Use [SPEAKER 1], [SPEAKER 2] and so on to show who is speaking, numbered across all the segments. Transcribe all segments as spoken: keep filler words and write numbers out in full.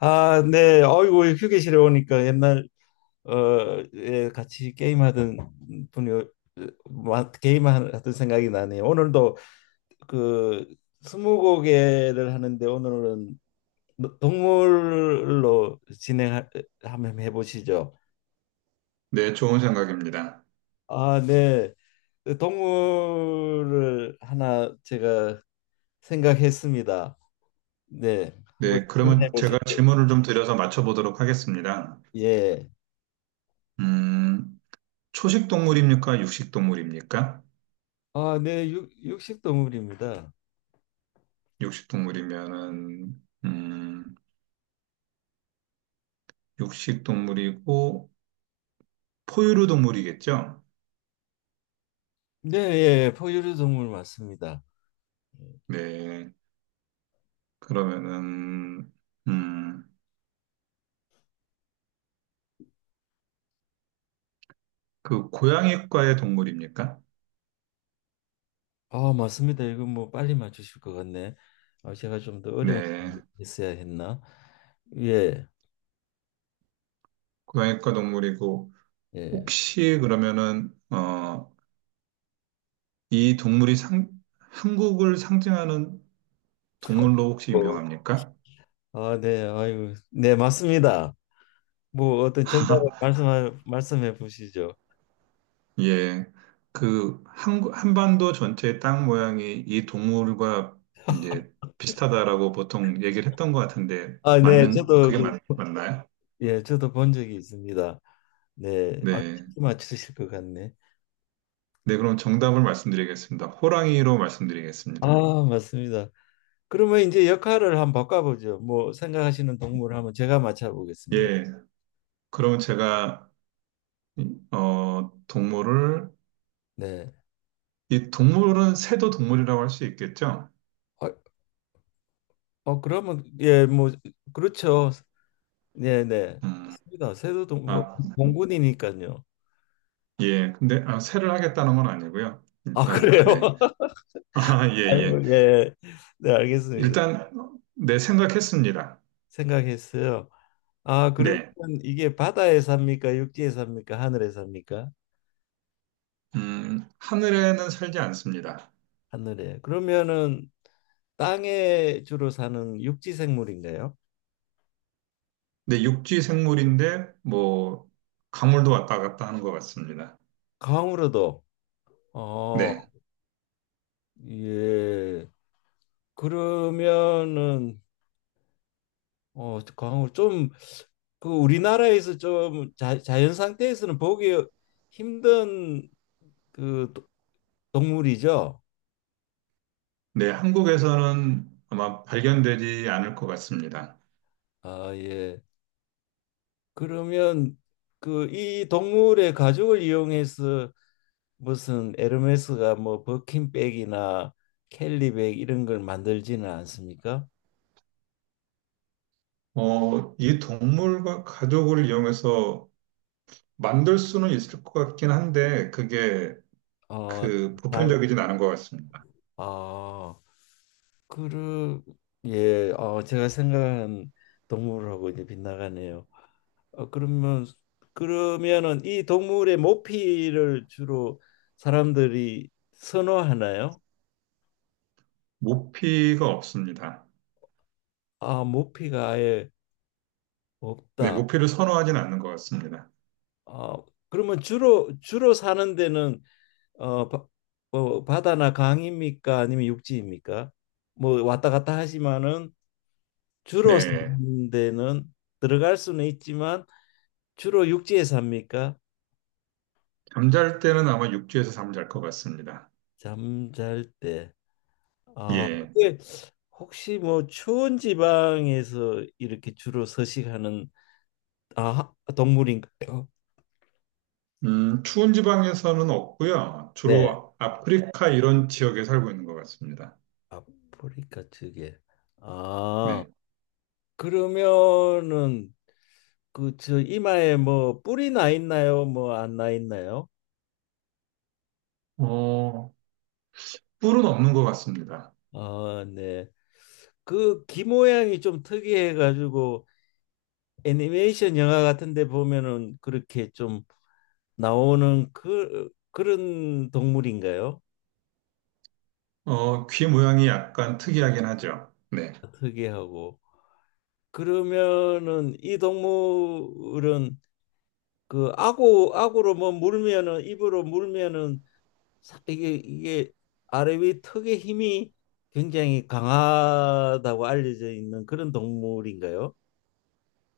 [SPEAKER 1] 아, 네. 아이고, 휴게실에 오니까 옛날 어, 예, 같이 게임하던 분이 어, 마- 게임하던 생각이 나네요. 오늘도 그 스무고개를 하는데 오늘은 동물로 진행 한번 해보시죠.
[SPEAKER 2] 네, 좋은 생각입니다.
[SPEAKER 1] 아, 네. 그 동물을 하나 제가 생각했습니다. 네. 한번
[SPEAKER 2] 네,
[SPEAKER 1] 질문해
[SPEAKER 2] 그러면 제가
[SPEAKER 1] 보시죠.
[SPEAKER 2] 질문을 좀 드려서 맞춰보도록 하겠습니다.
[SPEAKER 1] 예.
[SPEAKER 2] 음, 초식 동물입니까? 육식 동물입니까?
[SPEAKER 1] 아, 네. 육, 육식 동물입니다.
[SPEAKER 2] 육식 동물이면은, 음, 육식 동물이고, 포유류 동물이겠죠?
[SPEAKER 1] 네, 예, 예. 포유류 동물 맞습니다.
[SPEAKER 2] 네, 그러면은, 음, 그 고양이과의 동물입니까?
[SPEAKER 1] 아, 맞습니다. 이거 뭐 빨리 맞추실 것 같네. 아, 제가 좀 더 어려운 거
[SPEAKER 2] 네,
[SPEAKER 1] 했어야 했나? 예,
[SPEAKER 2] 고양이과 동물이고,
[SPEAKER 1] 예.
[SPEAKER 2] 혹시 그러면은, 어, 이 동물이 상, 한국을 상징하는 동물로 혹시
[SPEAKER 1] 어.
[SPEAKER 2] 유명합니까?
[SPEAKER 1] 아, 네, 아유, 네, 맞습니다. 뭐 어떤 정답을 말씀 말씀해 보시죠.
[SPEAKER 2] 예, 그 한, 한반도 전체의 땅 모양이 이 동물과 이제 비슷하다라고 보통 얘기를 했던 것 같은데
[SPEAKER 1] 아, 네,
[SPEAKER 2] 맞는
[SPEAKER 1] 저도
[SPEAKER 2] 그게
[SPEAKER 1] 그,
[SPEAKER 2] 네, 맞, 네네. 맞나요?
[SPEAKER 1] 예, 저도 본 적이 있습니다. 네, 아,
[SPEAKER 2] 네,
[SPEAKER 1] 쉽게 맞추실 것 같네.
[SPEAKER 2] 네 그럼 정답을 말씀드리겠습니다. 호랑이로 말씀드리겠습니다.
[SPEAKER 1] 아, 맞습니다. 그러면 이제 역할을 한번 바꿔보죠. 뭐 생각하시는 동물 한번 제가 맞춰보겠습니다.
[SPEAKER 2] 예, 그럼 제가 어 동물을
[SPEAKER 1] 네.
[SPEAKER 2] 이 동물은 새도 동물이라고 할 수 있겠죠?
[SPEAKER 1] 아, 어 그러면 예, 뭐 그렇죠. 네네,
[SPEAKER 2] 음,
[SPEAKER 1] 맞습니다. 세도동 뭐,
[SPEAKER 2] 아,
[SPEAKER 1] 공군이니까요.
[SPEAKER 2] 예, 근데 아, 새를 하겠다는 건 아니고요.
[SPEAKER 1] 아,
[SPEAKER 2] 일단
[SPEAKER 1] 그래요?
[SPEAKER 2] 네, 아, 예,
[SPEAKER 1] 아이고,
[SPEAKER 2] 예,
[SPEAKER 1] 예네. 알겠습니다.
[SPEAKER 2] 일단 어, 네 생각했습니다.
[SPEAKER 1] 생각했어요. 아, 그러면
[SPEAKER 2] 네.
[SPEAKER 1] 이게 바다에 삽니까, 육지에 삽니까, 하늘에 삽니까?
[SPEAKER 2] 음, 하늘에는 살지 않습니다.
[SPEAKER 1] 하늘에. 그러면은 땅에 주로 사는 육지 생물인가요?
[SPEAKER 2] 네, 육지 생물인데, 뭐, 강물도 왔다 갔다 하는 것 같습니다.
[SPEAKER 1] 강으로도. 어
[SPEAKER 2] 네.
[SPEAKER 1] 예. 그러면은 어, 광좀그 우리나라에서 좀 자, 자연 상태에서는 보기 힘든 그 도- 동물이죠.
[SPEAKER 2] 네, 한국에서는 아마 발견되지 않을 것 같습니다.
[SPEAKER 1] 아, 예. 그러면 그 이 동물의 가죽을 이용해서 무슨 에르메스가 뭐 버킨백이나 캘리백 이런 걸 만들지는 않습니까?
[SPEAKER 2] 어, 이 동물과 가족을 이용해서 만들 수는 있을 것 같긴 한데, 그게
[SPEAKER 1] 어,
[SPEAKER 2] 그
[SPEAKER 1] 잘,
[SPEAKER 2] 보편적이진 않은 것 같습니다.
[SPEAKER 1] 아, 그러, 예, 어, 제가 생각한 동물하고 이제 빗나가네요. 어, 그러면 그러면은 이 동물의 모피를 주로 사람들이 선호하나요?
[SPEAKER 2] 모피가 없습니다.
[SPEAKER 1] 아, 모피가 아예
[SPEAKER 2] 네,
[SPEAKER 1] 없다.
[SPEAKER 2] 모피를 선호하진 않는 것 같습니다.
[SPEAKER 1] 아, 그러면 주로 주로 사는 데는 어, 바, 어, 바다나 강입니까? 아니면 육지입니까? 뭐 왔다 갔다 하지만은 주로
[SPEAKER 2] 네.
[SPEAKER 1] 사는 데는 들어갈 수는 있지만 주로 육지에 삽니까?
[SPEAKER 2] 잠잘 때는 아마 육지에서 잠잘 것 같습니다.
[SPEAKER 1] 잠잘 때. 아,
[SPEAKER 2] 예.
[SPEAKER 1] 근데 혹시 뭐 추운 지방에서 이렇게 주로 서식하는 아, 동물인가요?
[SPEAKER 2] 음, 추운 지방에서는 없고요.
[SPEAKER 1] 네.
[SPEAKER 2] 주로 네. 아프리카 이런 지역에 살고 있는 것 같습니다.
[SPEAKER 1] 아프리카 쪽에. 아,
[SPEAKER 2] 네.
[SPEAKER 1] 그러면은 그 저 이마에 뭐 뿔이 나 있나요? 뭐 안 나 있나요?
[SPEAKER 2] 어, 뿔은 없는 것 같습니다.
[SPEAKER 1] 아, 네. 그 귀 모양이 좀 특이해 가지고 애니메이션 영화 같은 데 보면은 그렇게 좀 나오는 그 그런 동물인가요?
[SPEAKER 2] 어, 귀 모양이 약간 특이하긴 하죠. 네.
[SPEAKER 1] 특이하고. 그러면은 이 동물은 그 아구 아구로 뭐 물면은 입으로 물면은 사- 이게 이게 아래 위 턱의 힘이 굉장히 강하다고 알려져 있는 그런 동물인가요?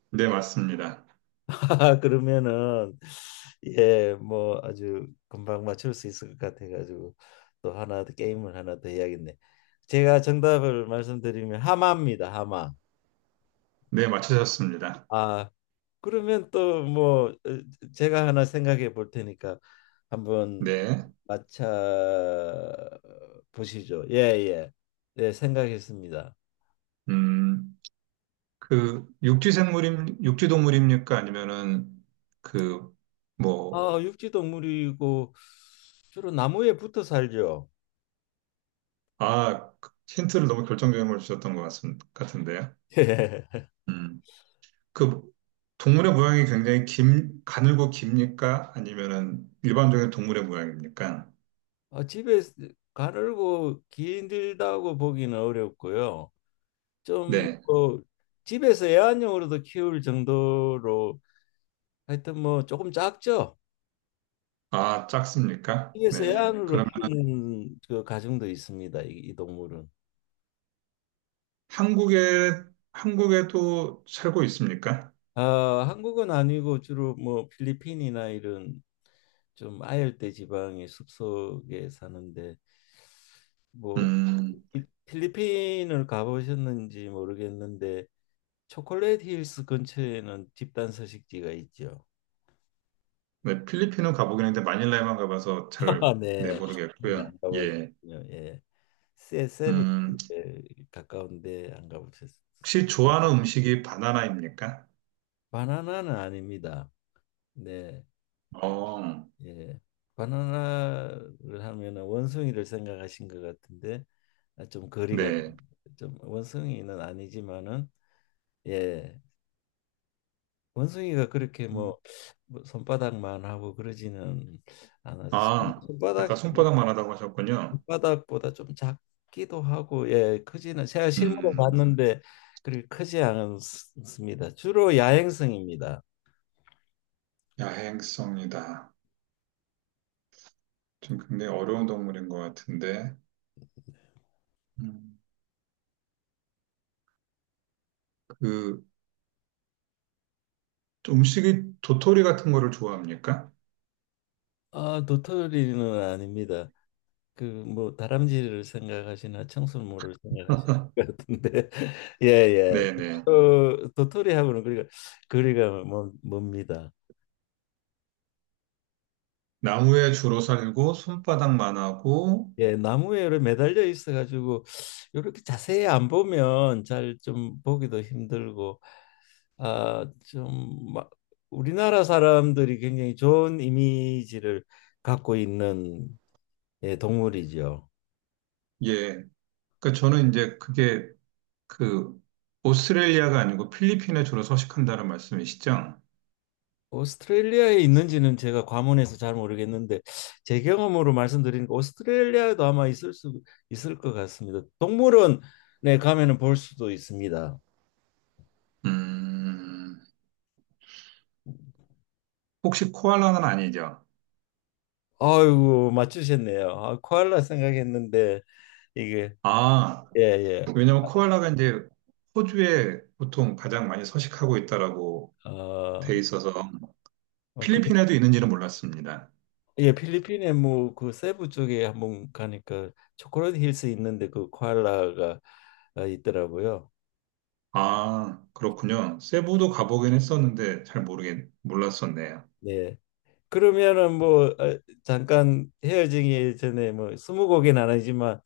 [SPEAKER 2] 네, 맞습니다.
[SPEAKER 1] 아, 그러면은 예, 뭐 아주 금방 맞출 수 있을 것 같아가지고 또 하나 더 게임을 하나 더 해야겠네. 제가 정답을 말씀드리면 하마입니다. 하마.
[SPEAKER 2] 네, 맞추셨습니다.
[SPEAKER 1] 아, 그러면 또뭐 어, 제가 하나 생각해 볼 테니까 한번
[SPEAKER 2] 네.
[SPEAKER 1] 맞춰 보시죠. 예, 예. 네, 생각했습니다.
[SPEAKER 2] 음, 그, 육지 생물임, 육지 동물입니까? 아니면은, 그, 뭐,
[SPEAKER 1] 아, 육지 동물이고 주로 나무에 붙어 살죠.
[SPEAKER 2] 아, 그 힌트를 너무 결정적인 걸 주셨던 것 같은, 같은데요.
[SPEAKER 1] 예.
[SPEAKER 2] 음. 그 동물의 모양이 굉장히 긴, 가늘고 깁니까? 아니면은 일반적인 동물의 모양입니까?
[SPEAKER 1] 아, 집에 가늘고 길다고 보기는 어렵고요. 좀
[SPEAKER 2] 네.
[SPEAKER 1] 뭐 집에서 애완용으로도 키울 정도로 하여튼 뭐 조금 작죠.
[SPEAKER 2] 아, 작습니까?
[SPEAKER 1] 그래서
[SPEAKER 2] 네.
[SPEAKER 1] 애완으로
[SPEAKER 2] 그러면
[SPEAKER 1] 키우는 그 가정도 있습니다. 이, 이 동물은.
[SPEAKER 2] 한국에, 한국에도 살고 있습니까?
[SPEAKER 1] 아, 한국은 아니고 주로 뭐 필리핀이나 이런 좀 아열대 지방의 숲속에 사는데 뭐
[SPEAKER 2] 음,
[SPEAKER 1] 이- 필리핀을 가보셨는지 모르겠는데 초콜릿 힐스 근처에는 집단 서식지가 있죠.
[SPEAKER 2] 네. 필리핀은 가보긴 했는데 마닐라에만 가봐서 잘,
[SPEAKER 1] 아, 네.
[SPEAKER 2] 네,
[SPEAKER 1] 네,
[SPEAKER 2] 모르겠고요.
[SPEAKER 1] 안
[SPEAKER 2] 예.
[SPEAKER 1] 가보셨군요. 예. 세- 세븐에
[SPEAKER 2] 음,
[SPEAKER 1] 가까운데 안 가보셨어요.
[SPEAKER 2] 혹시 좋아하는 음식이 바나나입니까?
[SPEAKER 1] 바나나는 아닙니다. 네.
[SPEAKER 2] 어,
[SPEAKER 1] 예. 바나나를 하면은 원숭이를 생각하신 것 같은데 아, 좀 거리가
[SPEAKER 2] 네.
[SPEAKER 1] 좀 원숭이는 아니지만은 예. 원숭이가 그렇게 뭐뭐 손바닥만 하고 그러지는 않아서 손-
[SPEAKER 2] 아,
[SPEAKER 1] 손바닥.
[SPEAKER 2] 아까 손바닥만 하다고 하셨군요.
[SPEAKER 1] 손바닥보다 좀 작기도 하고 예, 크지는 제가 실물로
[SPEAKER 2] 음,
[SPEAKER 1] 봤는데 그렇게 크지 않습니다. 주로 야행성입니다.
[SPEAKER 2] 야행성이다. 좀 굉장히 어려운 동물인 것 같은데, 음, 그 음식이 도토리 같은 거를 좋아합니까?
[SPEAKER 1] 아, 도토리는 아닙니다. 그 뭐 다람쥐를 생각하시나 청설모를 생각하시는 것 같은데 예예.
[SPEAKER 2] 네네.
[SPEAKER 1] 어, 도토리하고는 그리가 거리가 멉- 멉니다.
[SPEAKER 2] 나무에 주로 살고 손바닥만 하고,
[SPEAKER 1] 예, 나무에 이렇게 매달려 있어 가지고 이렇게 자세히 안 보면 잘 좀 보기도 힘들고 아좀막 우리나라 사람들이 굉장히 좋은 이미지를 갖고 있는 예, 동물이죠.
[SPEAKER 2] 예. 그러니까 저는 이제 그게 그 오스트레일리아가 아니고 필리핀에 주로 서식한다는 말씀이시죠?
[SPEAKER 1] 오스트레일리아에 있는지는 제가 과문해서 잘 모르겠는데 제 경험으로 말씀드리니까 오스트레일리아에도 아마 있을 수 있을 것 같습니다. 동물원에 가면은 볼 수도 있습니다.
[SPEAKER 2] 음, 혹시 코알라는 아니죠?
[SPEAKER 1] 아이고, 맞추셨네요. 아, 코알라 생각했는데 이게
[SPEAKER 2] 아,
[SPEAKER 1] 예예.
[SPEAKER 2] 왜냐면 코알라가 이제 호주에 보통 가장 많이 서식하고 있다라고 돼
[SPEAKER 1] 어,
[SPEAKER 2] 있어서
[SPEAKER 1] 어, 그,
[SPEAKER 2] 필리핀에도 있는지는 몰랐습니다.
[SPEAKER 1] 예. 필리핀에 뭐 그 세부 쪽에 한번 가니까 초콜릿 힐스 있는데 그 코알라가 어, 있더라고요.
[SPEAKER 2] 아, 그렇군요. 세부도 가보긴 했었는데 잘 모르겠, 몰랐었네요.
[SPEAKER 1] 네. 그러면은 뭐 어, 잠깐 헤어지기 전에 뭐 스무 곡은 아니지만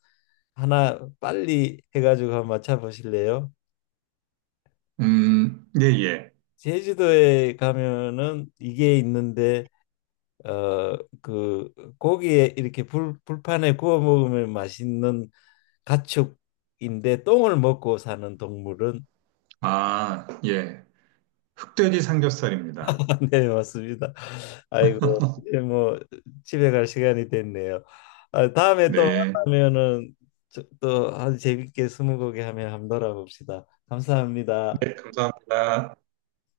[SPEAKER 1] 하나 빨리 해가지고 한번 맞춰보실래요?
[SPEAKER 2] 음, 예, 예.
[SPEAKER 1] 제주도에 가면은 이게 있는데 어 그 고기에 이렇게 불 불판에 구워 먹으면 맛있는 가축인데 똥을 먹고 사는 동물은.
[SPEAKER 2] 아, 예. 흑돼지 삼겹살입니다.
[SPEAKER 1] 네, 맞습니다. 아이고, 이제 뭐 집에 갈 시간이 됐네요. 아, 다음에 또
[SPEAKER 2] 네.
[SPEAKER 1] 만나면은 또 아주 재밌게 스무고개 하면 한번 놀아봅시다.
[SPEAKER 2] 네,
[SPEAKER 1] 감사합니다.
[SPEAKER 2] 감사합니다.